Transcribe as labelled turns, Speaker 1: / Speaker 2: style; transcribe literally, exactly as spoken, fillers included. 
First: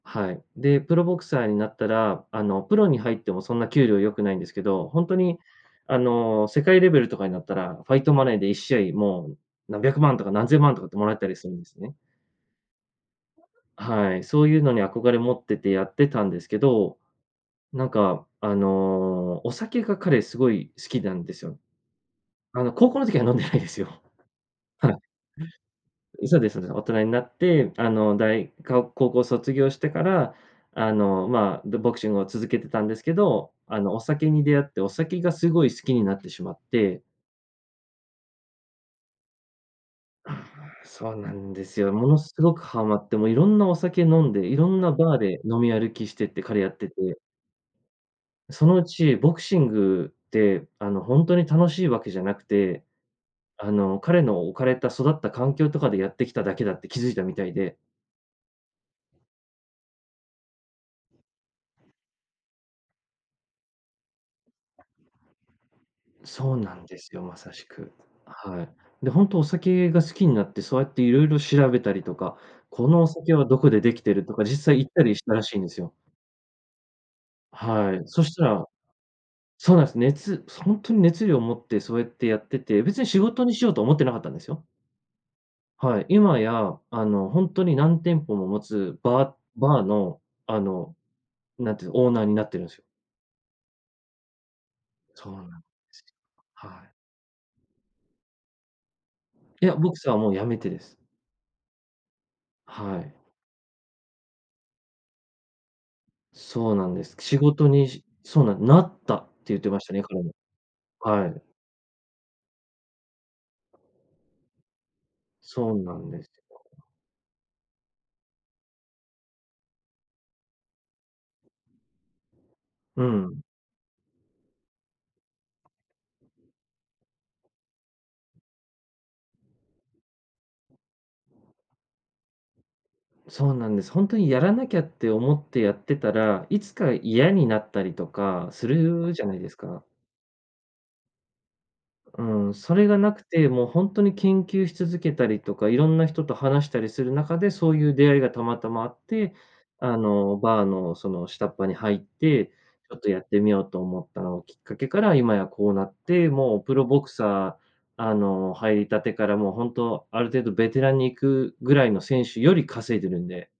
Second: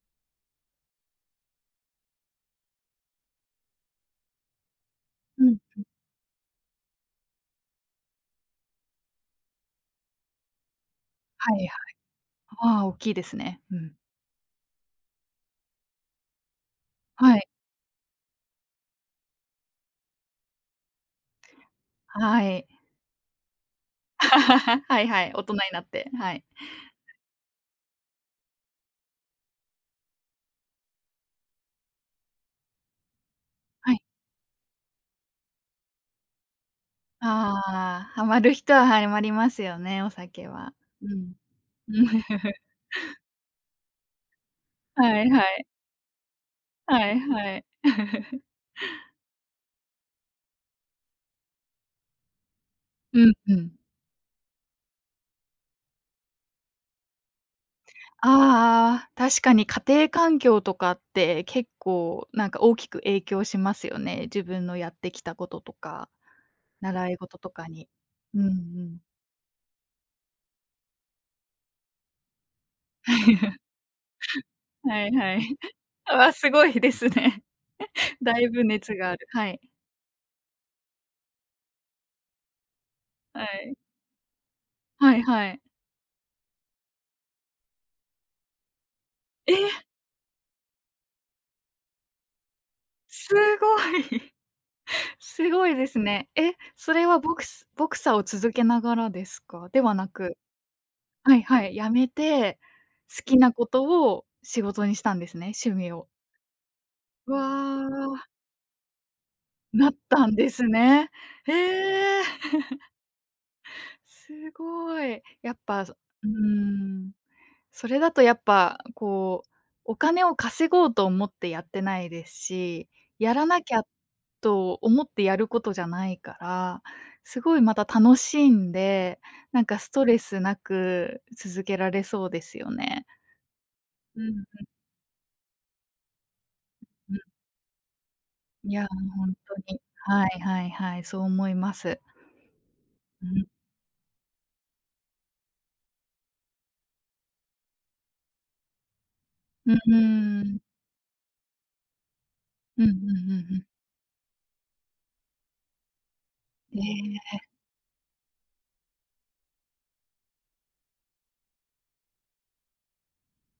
Speaker 1: はい。で、プロボクサーになったら、あのプロに入っても、そんな給料良くないんですけど、ほんとに
Speaker 2: うん、うん。
Speaker 1: あの世界レベルとかになったら、ファイトマネーでいっしあい、もう何百万とか何千万とかってもらえたりする
Speaker 2: は
Speaker 1: ん
Speaker 2: い
Speaker 1: で
Speaker 2: はい。
Speaker 1: すね。
Speaker 2: ああ、大きいですね。うん。
Speaker 1: はい、そういうのに憧れ持っててやってたんですけど、
Speaker 2: はい。
Speaker 1: なんか、あの、お酒が彼すごい好きなんですよ、
Speaker 2: は
Speaker 1: あ
Speaker 2: い。
Speaker 1: の、高校の時は飲んでないですよ。はい。
Speaker 2: はいはい、大人になって、は
Speaker 1: そう
Speaker 2: い。
Speaker 1: ですそうです、大人になってあの、大が高校卒業してから、あの、まあ、んどボクシングを続けてたんですけど、あの、
Speaker 2: は
Speaker 1: お
Speaker 2: い。
Speaker 1: 酒に出会って、お酒がすごい好きになってしまって。
Speaker 2: ああああああ、ハマる人は [unintelligible] ますよね、お酒は。
Speaker 1: そう
Speaker 2: う
Speaker 1: な
Speaker 2: ん。
Speaker 1: んですよ。ものすご くはまって、もういろんなお酒飲んで、いろんなバー
Speaker 2: はい
Speaker 1: で
Speaker 2: は
Speaker 1: 飲
Speaker 2: い。
Speaker 1: み歩きしてて彼やって
Speaker 2: は
Speaker 1: て
Speaker 2: いはい。
Speaker 1: そのうち、ボクシングって、あの、ほんとに楽しいわけじゃなくて、
Speaker 2: うん、う
Speaker 1: あ
Speaker 2: ん。
Speaker 1: の、彼の置かれた育った環境とかでやってきただけだって気づいたみたいで。
Speaker 2: ああああ、確かに家庭環境とかって、結構なんか大きく影響しますよね。自分のやってきたこととか、
Speaker 1: そうなんで
Speaker 2: 習
Speaker 1: す
Speaker 2: い
Speaker 1: よ、ま
Speaker 2: 事と
Speaker 1: さし
Speaker 2: かに。
Speaker 1: く、
Speaker 2: うんう
Speaker 1: はい。
Speaker 2: ん。
Speaker 1: で、ほんとお酒が好きになって、そうやって色々調べたりとか、このお酒はど こでできているとか、実際行った
Speaker 2: はい、
Speaker 1: りし
Speaker 2: は
Speaker 1: たらし
Speaker 2: い。
Speaker 1: いんですよ。
Speaker 2: わあ、すごいですね。
Speaker 1: はい、そし
Speaker 2: だ
Speaker 1: た
Speaker 2: いぶ
Speaker 1: ら
Speaker 2: 熱がある、はい。
Speaker 1: そうなんです。熱ほんとに熱量を持ってそうやってやってて、別に仕
Speaker 2: は
Speaker 1: 事にしよう
Speaker 2: い。
Speaker 1: と思ってなかったんですよ。
Speaker 2: はいはい。
Speaker 1: はい、今や、あの、ほんとに何店舗も持つバーバー
Speaker 2: え？
Speaker 1: の、あの、なんていうん、オーナーになっているんですよ。
Speaker 2: すごい。
Speaker 1: そう
Speaker 2: す
Speaker 1: なんで
Speaker 2: ごいです
Speaker 1: すよ。
Speaker 2: ね。え？
Speaker 1: はい。
Speaker 2: それはボクスボクサーを続けながらです
Speaker 1: い
Speaker 2: か？
Speaker 1: や、
Speaker 2: で
Speaker 1: ボ
Speaker 2: は
Speaker 1: ク
Speaker 2: な
Speaker 1: サーもう
Speaker 2: く。
Speaker 1: 辞めてです。
Speaker 2: はいはい、辞めて、
Speaker 1: はい。
Speaker 2: 好きなことを仕事にしたんですね、趣味を。
Speaker 1: そうなんです。
Speaker 2: わ
Speaker 1: 仕事に、し
Speaker 2: あ。
Speaker 1: そうなん、「なった」って言ってまし
Speaker 2: な
Speaker 1: た
Speaker 2: っ
Speaker 1: ね、彼
Speaker 2: た
Speaker 1: も、
Speaker 2: んですね。
Speaker 1: はい。
Speaker 2: ええ。すごい。やっ
Speaker 1: そう
Speaker 2: ぱ、
Speaker 1: な
Speaker 2: そ
Speaker 1: んで
Speaker 2: う
Speaker 1: すよ。
Speaker 2: ん。それだとやっぱこう、お金を稼ごうと思ってやってないですし、
Speaker 1: う
Speaker 2: や
Speaker 1: ん。
Speaker 2: らなきゃと思ってやることじゃないから、すごい、また楽しんで、なんかストレスなく続けられそうですよね。
Speaker 1: そうなんです。ほんと
Speaker 2: うん、
Speaker 1: に
Speaker 2: う
Speaker 1: やら
Speaker 2: ん。
Speaker 1: なきゃって思ってやってたら、いつか
Speaker 2: うん。
Speaker 1: 嫌になったりとかす
Speaker 2: いや、ほん
Speaker 1: るじゃ
Speaker 2: ほん
Speaker 1: ないです
Speaker 2: とに。
Speaker 1: か。
Speaker 2: はいはいはい、そう思います。
Speaker 1: うん、それが無く
Speaker 2: ううん。
Speaker 1: て、もうほんとに研究し続けたりとか、いろんな人と話したりする中で、そういう出会いがたまたまあって、
Speaker 2: ん、う
Speaker 1: あの、
Speaker 2: ーん。
Speaker 1: バーのその、下っ端に入って、
Speaker 2: うんう
Speaker 1: ちょ
Speaker 2: ん
Speaker 1: っとやっ
Speaker 2: う
Speaker 1: て
Speaker 2: ん
Speaker 1: み
Speaker 2: う
Speaker 1: よ
Speaker 2: ん。
Speaker 1: うと思ったのをきっかけから、今やこうなって、もうプ
Speaker 2: え
Speaker 1: ロボク
Speaker 2: えええ。
Speaker 1: サー、あの、入りたてから、もう本当ある程度ベテランに行くぐらいの選手より稼いでるんで。